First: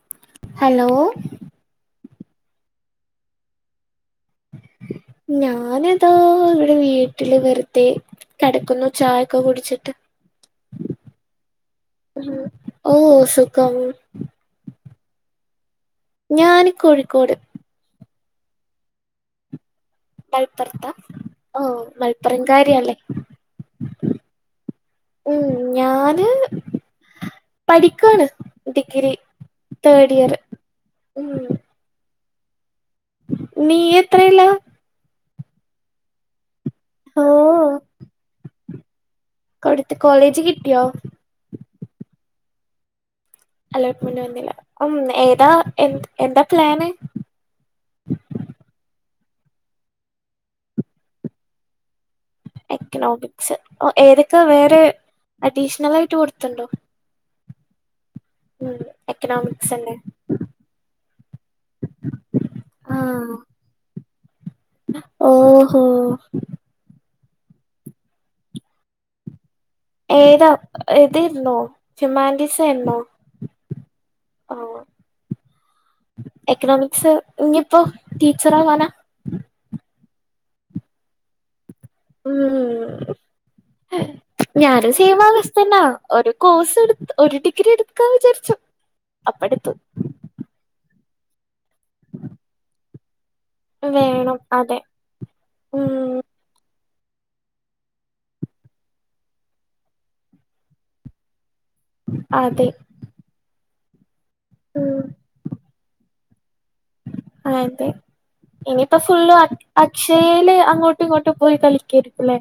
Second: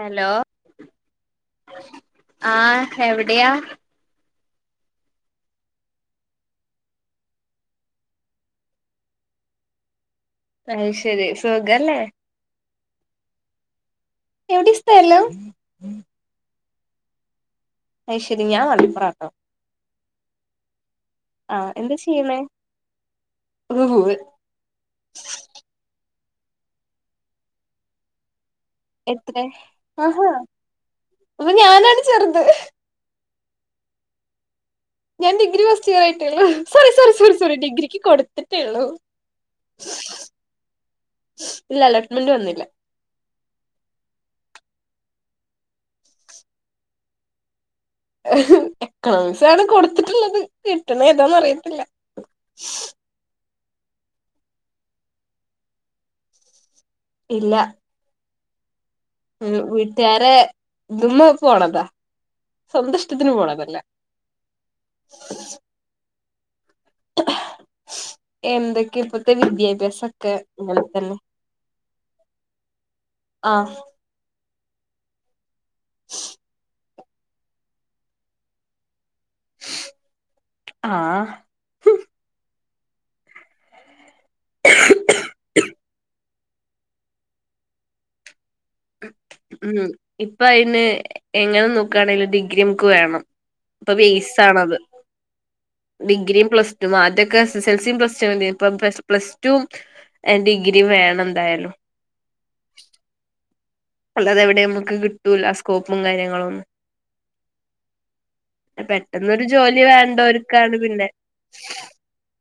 Hello hello ആഹ് എവിടെയാ? [inaudible] ഞാനിതാ ഇവിടെ വീട്ടില് വെറുതെ കെടക്കുന്നു ചായ ഒക്കെ കുടിച്ചിട്ട്. അയ് ശരി സുഖല്ലേ? ഉം. ഓ സുഖം. എവിടെ സ്ഥലോം? ഞാന് കോഴിക്കോട്. അയ് ശരി ഞാൻ മലപ്പുറാട്ടോ. മലപ്പുറത്ത ഓ ആഹ് എന്താ ചെയ്യണേ മൽപ്പുറം കാര്യാല്ലേ? പൂവ് ഉം ഞാന് പഠിക്കാണ്. ഡിഗ്രി എത്രെ തേർഡ് ആഹ ഇയർ ഉം അപ്പൊ ഞാനാണ് ചെർത്. നീ എത്രെല? ഞാൻ ഡിഗ്രി ഫസ്റ്റ് ഇയർ ആയിട്ടേയുള്ളൂ സോറി സോറി ഓ സോറി സോറി ഡിഗ്രിക്ക് കൊടുത്തിട്ടേ ഉള്ളു. കൊടുത്ത് കോളേജ് കിട്ടിയോ? ഇല്ല അലോട്ട്മെന്റ് വന്നില്ല. അലോട്ട്മെന്റ് വന്നില്ല ഉം ഏതാ എ എന്താ പ്ലാന്? എക്കണോമിക്സ് ആണ് കൊടുത്തിട്ടുള്ളത് കിട്ടണ ഏതാന്നന്ന് അറിയത്തില്ല. എക്കണോമിക്സ് ഏതൊക്കെ വേറെ അഡീഷണൽ ആയിട്ട് കൊടുത്തണ്ടോ? ഇല്ല. ഉം. ഉം എക്കണോമിക്സ് അല്ലേ വീട്ടുകാരെ ഇത്ന്ന് പോണതാ. സ്വന്തം ഇഷ്ടത്തിന് പോണതല്ല. ഓഹോ. എന്തൊക്കെ ഇപ്പത്തെ വിദ്യ ഏതാ ഏതേരുന്നോ ഹ്യൂമാനിറ്റീസ് ആരുന്നോ? ആഹ് ആഹ് എക്ണോമിക്സ് ഇഞ്ഞിപ്പോ ടീച്ചറ ആവാനാ? ആഹ് ഉം ഞാനും സേമാവസ്ഥന്നാ ഒരു കോഴ്സ് എടുതു ഒരു ഡിഗ്രി എടുക്കാ വിചാരിചു. ഉം ഇപ്പ അയിന് എങ്ങനെ നോക്കാണെങ്കില് ഡിഗ്രി മുക്ക് വേണം. ഇപ്പൊ ബേസ് വേണം ആണത്. അതെ ഉം ഡിഗ്രിയും പ്ലസ് ത് മാറ്റൊക്കെ സ് സെ എൽ സിയും പ്ലസ്റ്റു മതേ പം പ്ലസ് ടും ഡിഗ്രിയും വേണം എന്തായാലും അതെ അല്ലാതെവിടെയും മ്ക്ക് ഉം കിട്ടൂല. സ്കോപ്പും കാര്യങ്ങളും ഒന്നും അതെ ഇനിയിപ്പോ ഫുള്ള് പെട്ടെന്നൊരു അക് ജോലി അക്ഷയയേല് വേണ്ടവർക്കാണ് അങ്ങോട്ടും പിന്നെ ഇങ്ങോട്ടും പോയി കളിക്കേര്ക്കും ല്ലേ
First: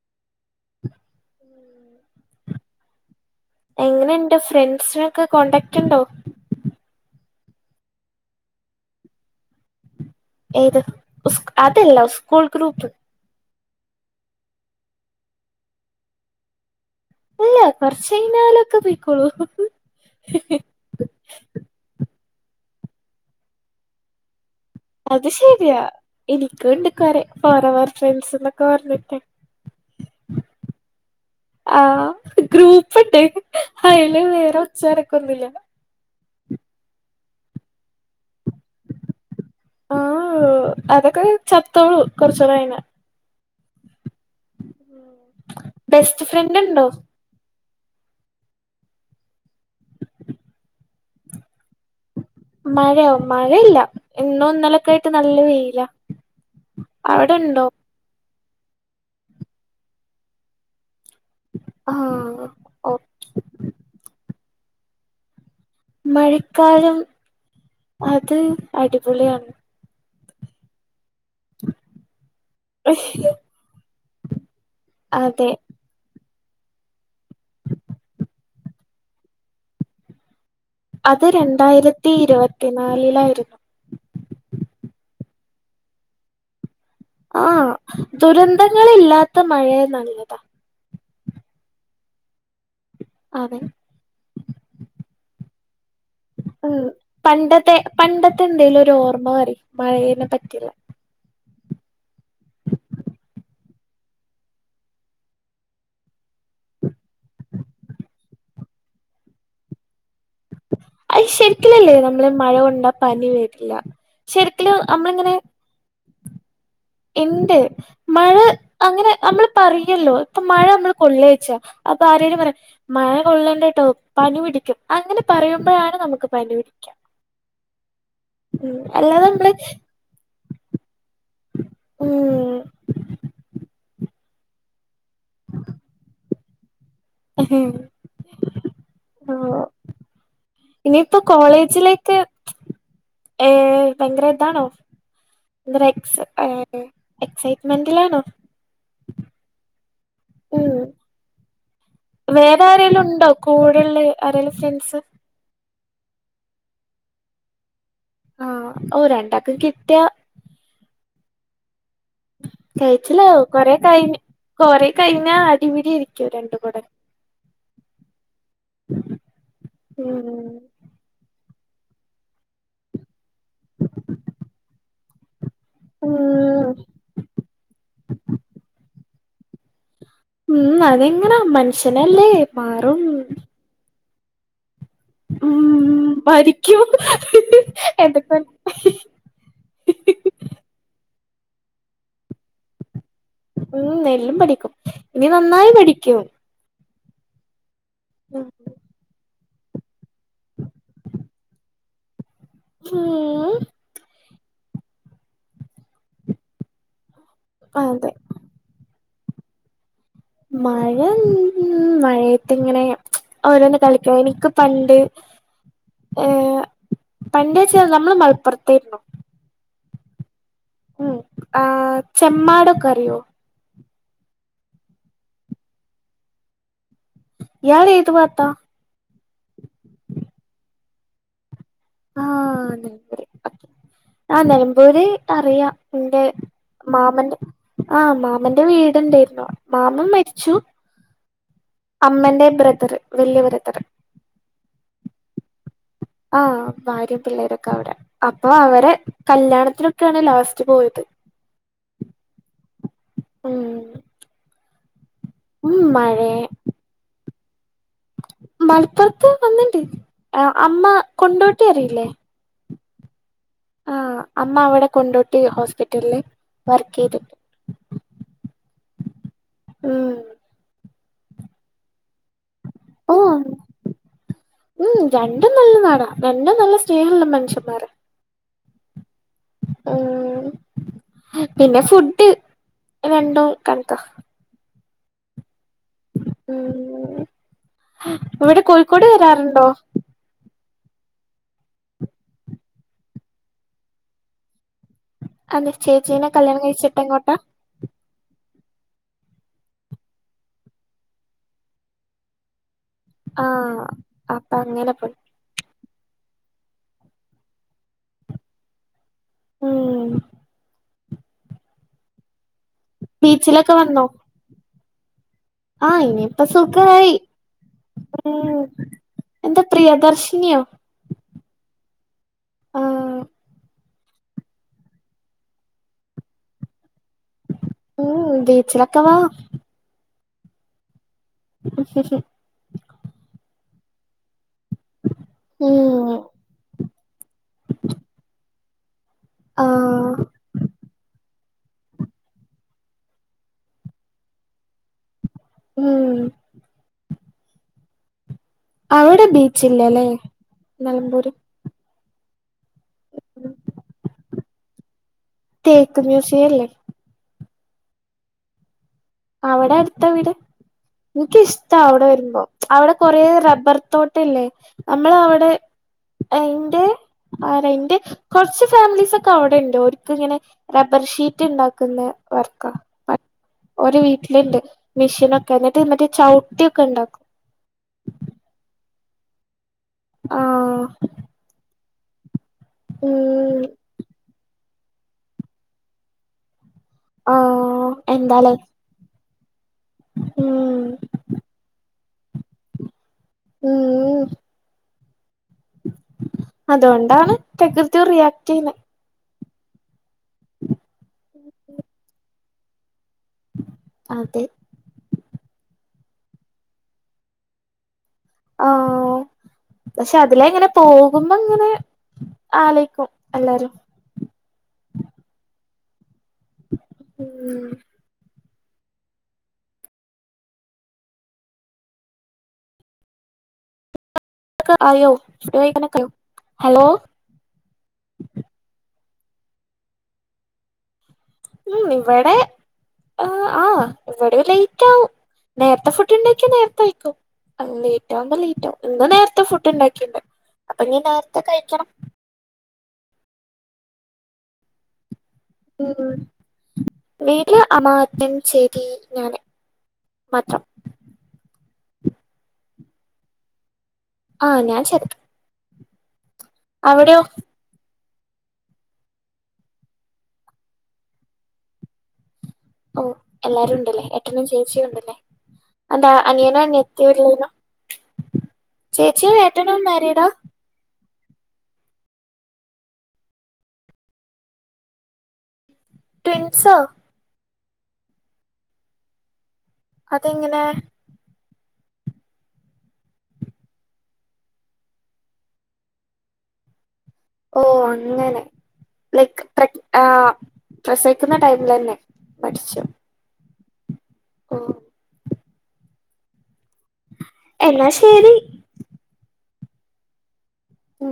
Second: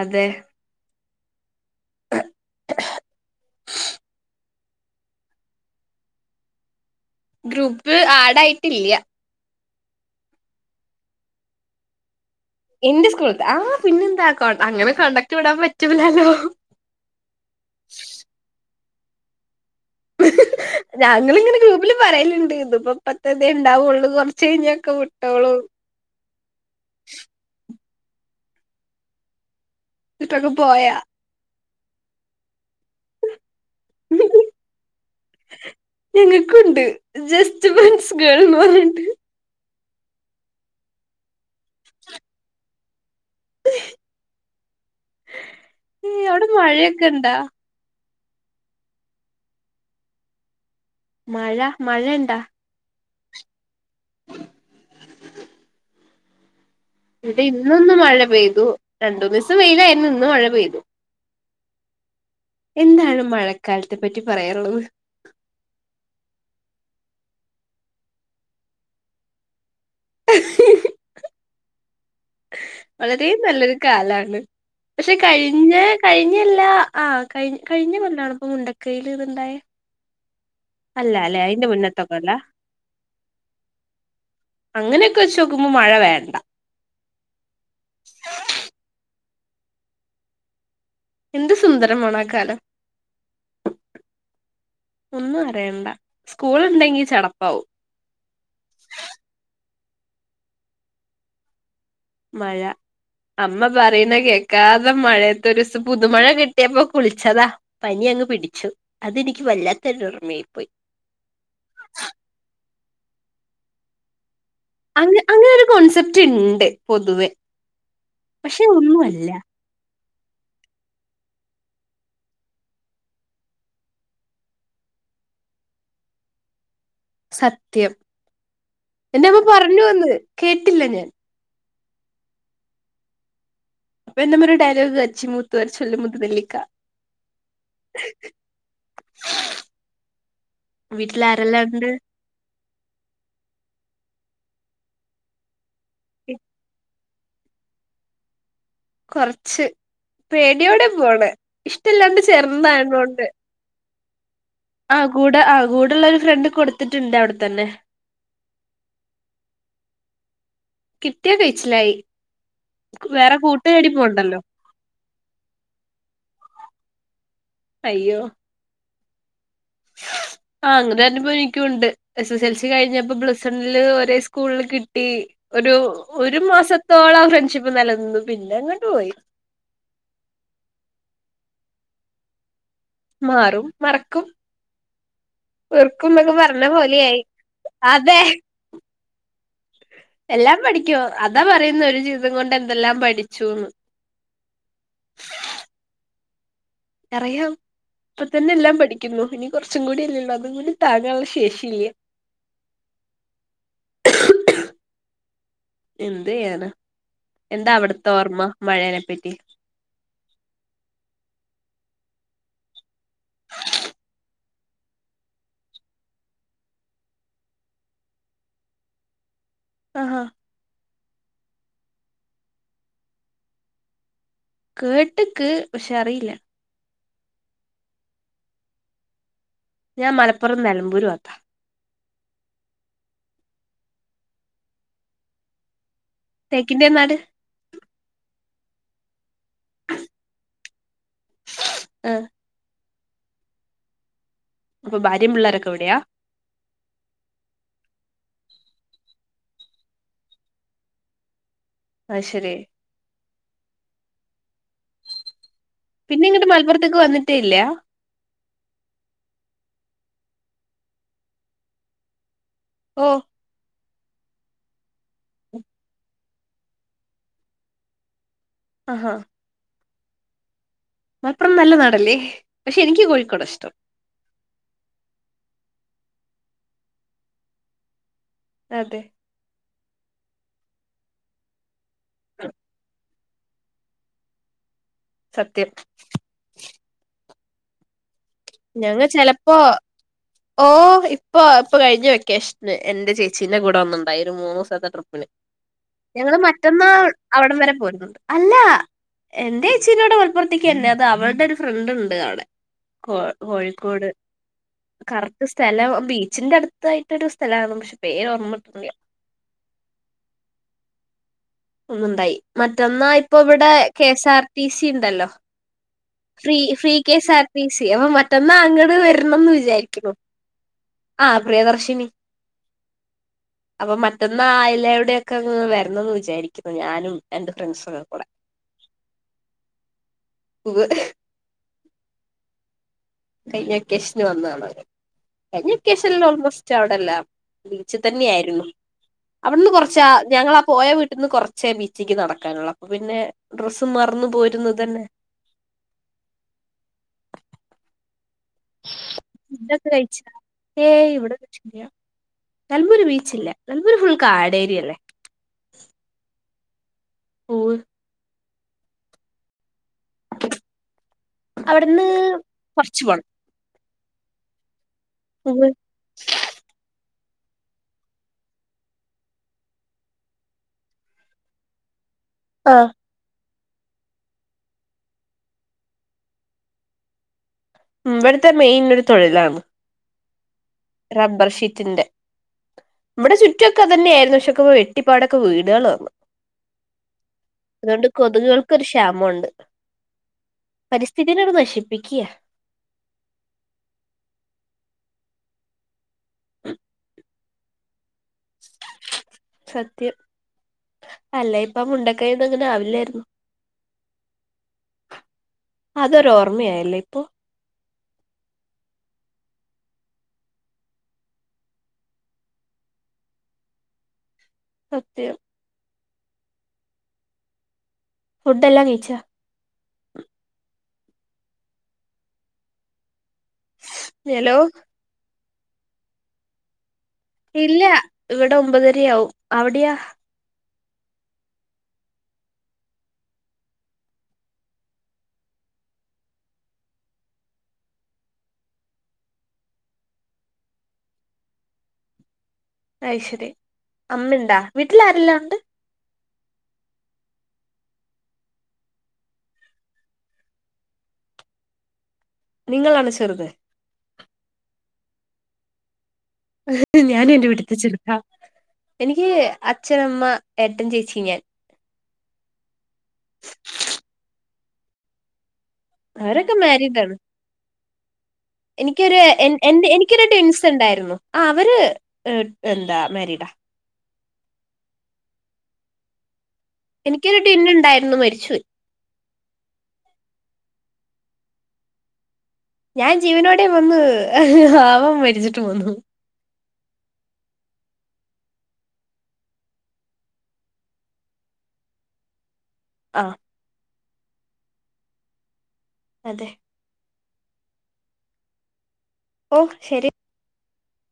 അതെ സ്സ്‌നോക്കെ കോണ്ടാക്റ്റ് ഉണ്ടോ? ഗ്രൂപ്പ് ആഡായിട്ടില്യ. ഏത് ഉസ് അതല്ല ഉസ് ഇന്റെ സ്കൂളത്താ ആഹ് പിന്നെന്താ അങ്ങനെ കോൺടാക്ട് വിടാൻ പറ്റൂലല്ലോ. ഇല്ല കൊർചെഴിഞ്ഞാലൊക്കെ പോയിക്കോളും. ഞങ്ങളിങ്ങനെ ഗ്രൂപ്പില് പറയല്ണ്ട് ഇതിപ്പോപ്പത്തന്നെ ഉണ്ടാവുള്ളൂ കൊർ അത് ശരിയാ എനിക്കുണ്ട് കൊറേ ഫോറവർ ഫ്രണ്ട്സ് ന്നൊക്കെ പറഞ്ഞിട്ട് ന്നിട്ടൊക്കെ പോയോ? ആഹ് ഗ്രൂപ്പ്ണ്ട്. അയില് വേറെ ഒച്ചീമ് അനക്കോം ഒന്നുല്ല. ക്കുണ്ട് ജസ്റ്റ് ഫ്രണ്ട്‌സ് ഗേൾ പറഞ്ഞാണ്ട് ഓ ഓഹ് അതൊക്കെ ചത്തോളും കൊറച്ചൂടെ കയിഞ്ഞാ ഏ ബെസ്റ്റ് അവിടെ ഫ്രണ്ട് ണ്ടോ? മഴയൊക്കെ ഇണ്ടാ മഴ മഴേണ്ടാ മഴയോ മഴയില്ല ഇന്നും ഇന്നലൊക്കൊയായിട്ട് നല്ല വെയിലാ ഇവിടെ അവിടെണ്ടോ ഇന്നൊന്ന് മഴ പെയ്തു രണ്ട് ദിവസം വെയിലായിരുന്നു ഇന്ന് മഴ പെയ്തു ആഹ് എന്താണ് മഴക്കാലത്തെ പറ്റി പറയാനുള്ളത് മഴക്കാലം അത് അടിപൊളിയാണ് വളരേ നല്ലൊരു കാലാണ് പക്ഷെ അതെ കഴിഞ്ഞ കഴിഞ്ഞ കഴിഞ്ഞല്ല ആ കഴി കഴിഞ്ഞ കൊല്ലാണോ ഇപ്പൊ മുണ്ടക്കയില് ഇത്ണ്ടായേ? അത് അല്ലാലെ അയിന്റെ മുന്നത്തെ രണ്ടായിരത്തി കൊല്ലാ ഇരുപത്തിനാലിലായിരുന്നു അങ്ങനെ ക്ക് വച്ച് നോക്കുമ്പോ മഴ വേണ്ട ആ ദുരന്തങ്ങളില്ലാത്ത മഴയായാൽ നല്ലതാ എന്ത് സുന്ദരമാണാ കാലം അതെ ഒന്നും അറിയണ്ട സ്കൂൾ ഉം ഉണ്ടെങ്കി ചടപ്പാവും പണ്ടത്തെ പണ്ടത്തെ എന്തെലും ഒരു ഓർമ്മ പറി മഴയേനെ പറ്റിള്ള മഴ അമ്മ പറയുന്ന കേക്കാതെ മഴയത്തൊരുസം പുതുമഴ കിട്ടിയപ്പോ കുളിച്ചതാ പനിയായി. യങ്ങ് പിടിച്ചു അതെനിക്ക് വല്ലാത്ത ഒരു അത് ശരിക്കി ലല്ലേ നമ്മള് ഈ മഴ കൊണ്ടാ പനി വരില്ല ശരിക്കലും അങ്ങെ നമ്മളിങ്ങനെ അങ്ങനെ ഒരു കോൺസെപ്റ്റ് ണ്ട് ഇണ്ട് മഴ അങ്ങനെ ഒന്നുമല്ല നമ്മള് പറയല്ലോ ഇപ്പൊ മഴ നമ്മള് കൊള്ളാച്ചാ അപ്പൊ ആരെങ്കിലും പറയും മഴ കൊള്ളേണ്ടട്ടോ പനി പിടിക്കും അങ്ങനെ പറയുമ്പോഴാണ് നമുക്ക് പനി പിടിക്ക്യാ സത്യം അല്ലാതെ എന്റെ അമ്മ നമ്മള് പറഞ്ഞു വന്ന് കേട്ടില്ല ഞാൻ ഉം അപ്പൊ എന്റമ്മ ഒരു ഡയലോഗ് കാച്ചി മൂത്ത ചൊല്ലും മുത്തു നെല്ലിക്ക എഹും ഓഹ് ഇനിയിപ്പോ വീട്ടിൽ ആരെല്ലാം ഉണ്ട് കോളേജിലേക്ക് ഏ ഭയങ്കര ഇതാണോ ബ്രേക്സ് എക് എക്സൈറ്റ്മെന്റിലാണോ? കൊറച്ച് പേടിയോടെ പോണേ വേറെ ആരേിലും ഉണ്ടോ കൂടുല്ല ആരേലും ഫ്രണ്ട്സ് കൂടുള്ള ഒരു ഫ്രണ്ട് കൊടുത്തിട്ടുണ്ട് അവിടെത്തന്നെ ആഹ് ഓഹ് രണ്ടാക്കും കിട്ടയ കിട്ടിയ കഴിച്ചിലായി വേറെ കഴിച്ചിലാവും കൊറെ കൂട്ടുകാരി കഴിഞ്ഞ പോണ്ടല്ലോ കൊറെ കഴിഞ്ഞ അടിപിടി ആയിരിക്കുവ രണ്ട കൂടെ അയ്യോ ഉം ആഹ് അങ്ങനെരു അനുഭവം എനിക്കുംണ്ട് എസ് എസ് എൽ സി കഴിഞ്ഞപ്പോ പ്ലസ് ണില് ഒരേ സ്കൂളില് കിട്ടി ഒരു ഒരു ഉം മാസത്തോളം ആ ഫ്രണ്ട്ഷിപ്പ് നിലനിന്നു പിന്നെ അങ്ങോട്ട് പോയി ഉം അതങ്ങനാ മനുഷ്യനല്ലേ മാറും മാറും മറക്കും ഉം ഉർക്കുംക്കെ പറഞ്ഞ പഠിക്കും പോലെയായി അതെ എന്തൊക്കെ എല്ലാം പഠിക്കോ അതാ പറയുന്ന ഒരു ജീവിതം കൊണ്ട് എന്തെല്ലാം പഠിച്ചു ഉം എല്ലും പഠിക്കും ഇനി നന്നായി പഠിക്കൂ അറിയാം ഇപ്പൊ തന്നെ എല്ലാം പഠിക്കുന്നു മോഹിന കുറച്ചും കൂടി അല്ലേള്ളൂ അതും കൂടി താങ്ങാനുള്ള ശേഷി ഇല്ലേ ആ എന്തയാന എന്താ അതെ അവിടുത്തെോഓർമ്മ മഴേനെപ്പറ്റി മഴ ഉ മഴയത്തി ഇങ്ങനെ ഓരോന്ന് കളിക്കാം എനിക്ക് പണ്ട് ഏർ പണ്ടച്ച നമ്മള് മലപ്പുറത്തായിരുന്നുോ ആഹാ ഉം ആ ചെ്മ്മമാട കറിയോ കേട്ടക്ക് പക്ഷെ അറിയില്ല യറെ ഏതുവാ അത്ത ഞാൻ മലപ്പുറം നിലമ്പൂര് വത്താ ആഹ നിലമ്പൂരി ആ നിലമ്പൂരി അറിയാം പിന്റെ തേക്കിന്റെ നാട് മാമന്റെ ആഹ മാമന്റെ വീടുണ്ടായിരുന്നു മാമൻ മരിച്ചു ആഹ് അമ്മന്റെ ബ്രതറ് വല്യ ബ്രതറ് അപ്പൊ ഭാര്യ പിള്ളേരൊക്കെ ഇവിടെയാ ആഹ ഭാര്യയും പിള്ളേരൊക്കെ അവര് അപ്പൊ അവരെ കല്യാണത്തിനൊക്കെയാണ് ലാസ്റ്റ് പോയത് ആഹ ശരി ഉം ഉം പിന്നെ മഴയെ ഇങ്ങിട്ട് മലപ്പുറത്തേക്ക് വന്നിട്ടേ ഇല്ല മലപ്പുറത്ത് വന്നിണ്ട് അമ്മ കൊണ്ടോട്ടി അറിയില്ലേ ഓ ആഹ അമ്മ അവിടെ കൊണ്ടോട്ടി ഹോസ്പിറ്റലില് വർക്ക് ചെയ്തിട്ട് ആഹാ ഉം മലപ്പുറം നല്ല നാടല്ലേ പക്ഷെ എനിക്ക് ഓ കോഴിക്കോട ഇഷ്ടം ഉം രണ്ടും നല്ല നടാടാ നന്ന നല്ല സ്നേഹണല്ല മനുഷ്യന്മാര് അതെ ഉ പിന്നെ ഫുഡ് രണ്ടും കണക്ക സത്യം ഉ ഇവിടെ ഞങ്ങ കോഴിക്കോട് ചെലപ്പോ വരാറുണ്ടോ ഓ ഇപ്പൊ ഇപ്പൊ കഴിഞ്ഞ വെക്കേഷന് എന്റെ ചേച്ചീന്റെ കൂടെ ഒന്നുണ്ടായി ഒരു മൂന്ന്ുിവ ട്രിപ്പന് അതെ ചേച്ചീനെ ഞങ്ങള് കല്യാണം മറ്റന്നാ കഴിച്ചിട്ട് എങ്ങോട്ടാ അവിടം വരെ പോരുന്നുണ്ട് അല്ല എറെ ചച്ചീനോട് കൊലപ്പുറത്തേക്ക്ന്നെ അത് അവളുടെ ഒരു ഫ്രണ്ട് ഉണ്ട് അവിടെ ആഹ് കോഴിക്കോട് അപ്പൊ അങ്ങനെ പോയി കറക്റ്റ് സ്ഥലം ബീച്ചിന്റെ അടുത്തായിട്ടൊ ഒരു സ്ഥലരുന്നു പക്ഷേ പേര് ർമ്മിട്ടില്ല ഉം ഒന്നുണ്ടായി മറ്റന്നാ ഇപ്പൊ ഇവിടെ ബീച്ചിലൊക്കെ വന്നോ കെഎസ് ആർ ടി സി ഉണ്ടല്ലോ ആഹ് ഇനിയിപ്പ ഫ്രീ ഫ്രീ സുഖായി കെഎസ് ആർ ടി സി അപ്പൊ മറ്റൊന്നാ ഉം അങ്ങോട്ട വരണംന്ന് എന്താ വിചാരിക്കുന്നു പ്രിയദർശിനിയോ ആഹ പ്രിയദർശിനി ആഹ് അപ്പൊ മറ്റൊന്ന് ആയിലവിടെയൊക്കെ വരുന്നന്ന് വിചാരിക്കുന്നു ഞാനും എന്റെ ഫ്രണ്ട്സൊക്കെ ഉം ബീച്ചിലക്കവാ ഉ അ കൈഞ്ഞ കഷ്ന് വന്നാള ക്കേഷ ഉം ഓൾമോസ്റ്റ് അവിടെല്ലാം ബീച്ച് തന്നെയ ആായിരുന്നു അവിടുന്ന് കൊറച്ചാ ആഹ് ഞങ്ങളാ പോയ വീട്ടിൽന്ന് കൊറ പച്ചേ ബീച്ചേക്ക് നടക്കാനുള്ള അപ്പൊ പിന്നെ ഡ്രസ്സും മറന്നു പോരരുന്നു ഇതന്നെ ഉം അവിടെ ബീച്ചില്ലല്ലേ ഇച്ച നിലമ്പൂര് ഇവിടെച്ച നലമൂര് ബീച്ചില്ല നലമൂര് ഫുൾ കാട്േരിയല്ലേ തക്ക മിവഷല്ലേ [inaudible] അവിടെ അടുത്ത വീടെ എനിക്കിഷ്ട്ട അവിടുന്ന് അവിടെ വരുമ്പോ അവിടെ കൊറച്ച് കൊറ പോണം റബ്ബർ തോട്ടല്ലേ നമ്മള അവിടെ പൂവ് ഇറെ ആരാ എന്റെ കുറച്ച് ഫാമിലീസ് ഒക്കെ അവിടെ ഉണ്ട് ഒരിക്ക ഇങ്ങനെ റബ്ബർ ഷീറ്റ് ഉണ്ടാക്കുന്ന വർക്ക ആഹ് ഒരു വീട്ടിലുണ്ട് മെഷീൻൊക്കെ എന്നിട്ട് മറ്റേ ചവിട്ടിയൊക്കെ ഉണ്ടാക്കും ഉ വടുത്ത മേ ഇന്നരു തോളില ആഹ റബർ ശീത്തിൻന്റെ ഇമ്മടെ ഉം ചുറ്റൊക്കെ തന്നെയായിരുന്നു ചെക്കുമ്പ വെട്ടിപ്പാടൊക്കെ വീടുകൾ വന്നു ആഹ് അതുകൊണ്ട് എന്താലേ കൊതുകുകൾക്കൊരു ക്ഷാമമുണ്ട് ഉം പരിസ്ഥിതിനോട് നശിപ്പിക്കിയ ഉം അതുകൊണ്ടാണ് പ്രകൃത്യം റിയാക്ട് ചെയ്യുന്നത് സത്യം അല്ല ഇപ്പ മുണ്ടക്കൈന്ന് അങ്ങനെ ആവില്ലായിരുന്നു അതെ അതൊരുോഓർമ്മയയല്ലേ ഇപ്പൊ ആഹ് [inaudible] പക്ഷെ അതില എങ്ങനെ പോകുമ്പോ ഇങ്ങനെ ആലേക്കും എല്ലാരും സത്യം ഉം ഫുഡ് എല്ലാം കീഴച്ച ഹലോ ആയോക്ക ഹലോ ഇല്ല ഇവിടെ ഒമ്പതരയാവും അവിടെയാാ ഉ ഇവിടെ ആ ആ് ഇവിടെ ലേറ്റ് ആകവും നേരത്തെ ഫുഡ് ഉണ്ടാക്കിയ നേരത്തെ അയക്കോ ലേറ്റ് ആകുമ്പോ ലേറ്റ് ആകും ഇന്ന് നേരത്തെ ഫുഡ് ഉണ്ടാക്കിയണ്ട് അപ്പൊ നീ നേരത്തെ കഴിക്കണം അയ്്ശരി അമ്മ ഇണ്ടാ വീട്ടിൽ ആരെല്ലാം ഉഓ വീട്ടില അമാജ്ഞം ചെയ്തി ഞാന്െ മാത്രം നിങ്ങൾ അനച്ചറത് ആഹ ഞാൻ ചക്ക ഞാനും എൻന്റെ വീട്ടത്തെ ചെറുക്കാ എനിക്ക് അച്ഛനമ്മ ഏട്ടൻ ചേച്ചി ഞാൻ ഓ എല്ലാരും ഉണ്ടല്ലേ എട്ടനും ചേച്ചിയ ഉണ്ടല്ലേ അന്താ അവരൊക്കെ അനിയനാ അന്ന് മാരീഡ് ആണ് എത്തിർല്ലനോ എനിക്കൊരു എ മാരീഡാ എനിക്കൊരുട്ട ടിൻസ് ഉണ്ടായിരുന്നു ആ അവര് എന്താ മരിഡാ പിന്നെ എനിക്കൊരു ടിന്നുണ്ടായിരുന്നു മരിച്ചു പോയി അതെങ്ങനെ ഞാൻ ജീവനോടെ വന്ന് ആവം മരിച്ചിട്ട് വന്നു ഓ അങ്ങനെ ലൈക്ക് പ്രസവിക്കുന്ന ടൈമിൽ തന്നെ പഠിച്ചു ആഹ് ഓ അതെ എന്നാ ശരി ഓ ശരി മ്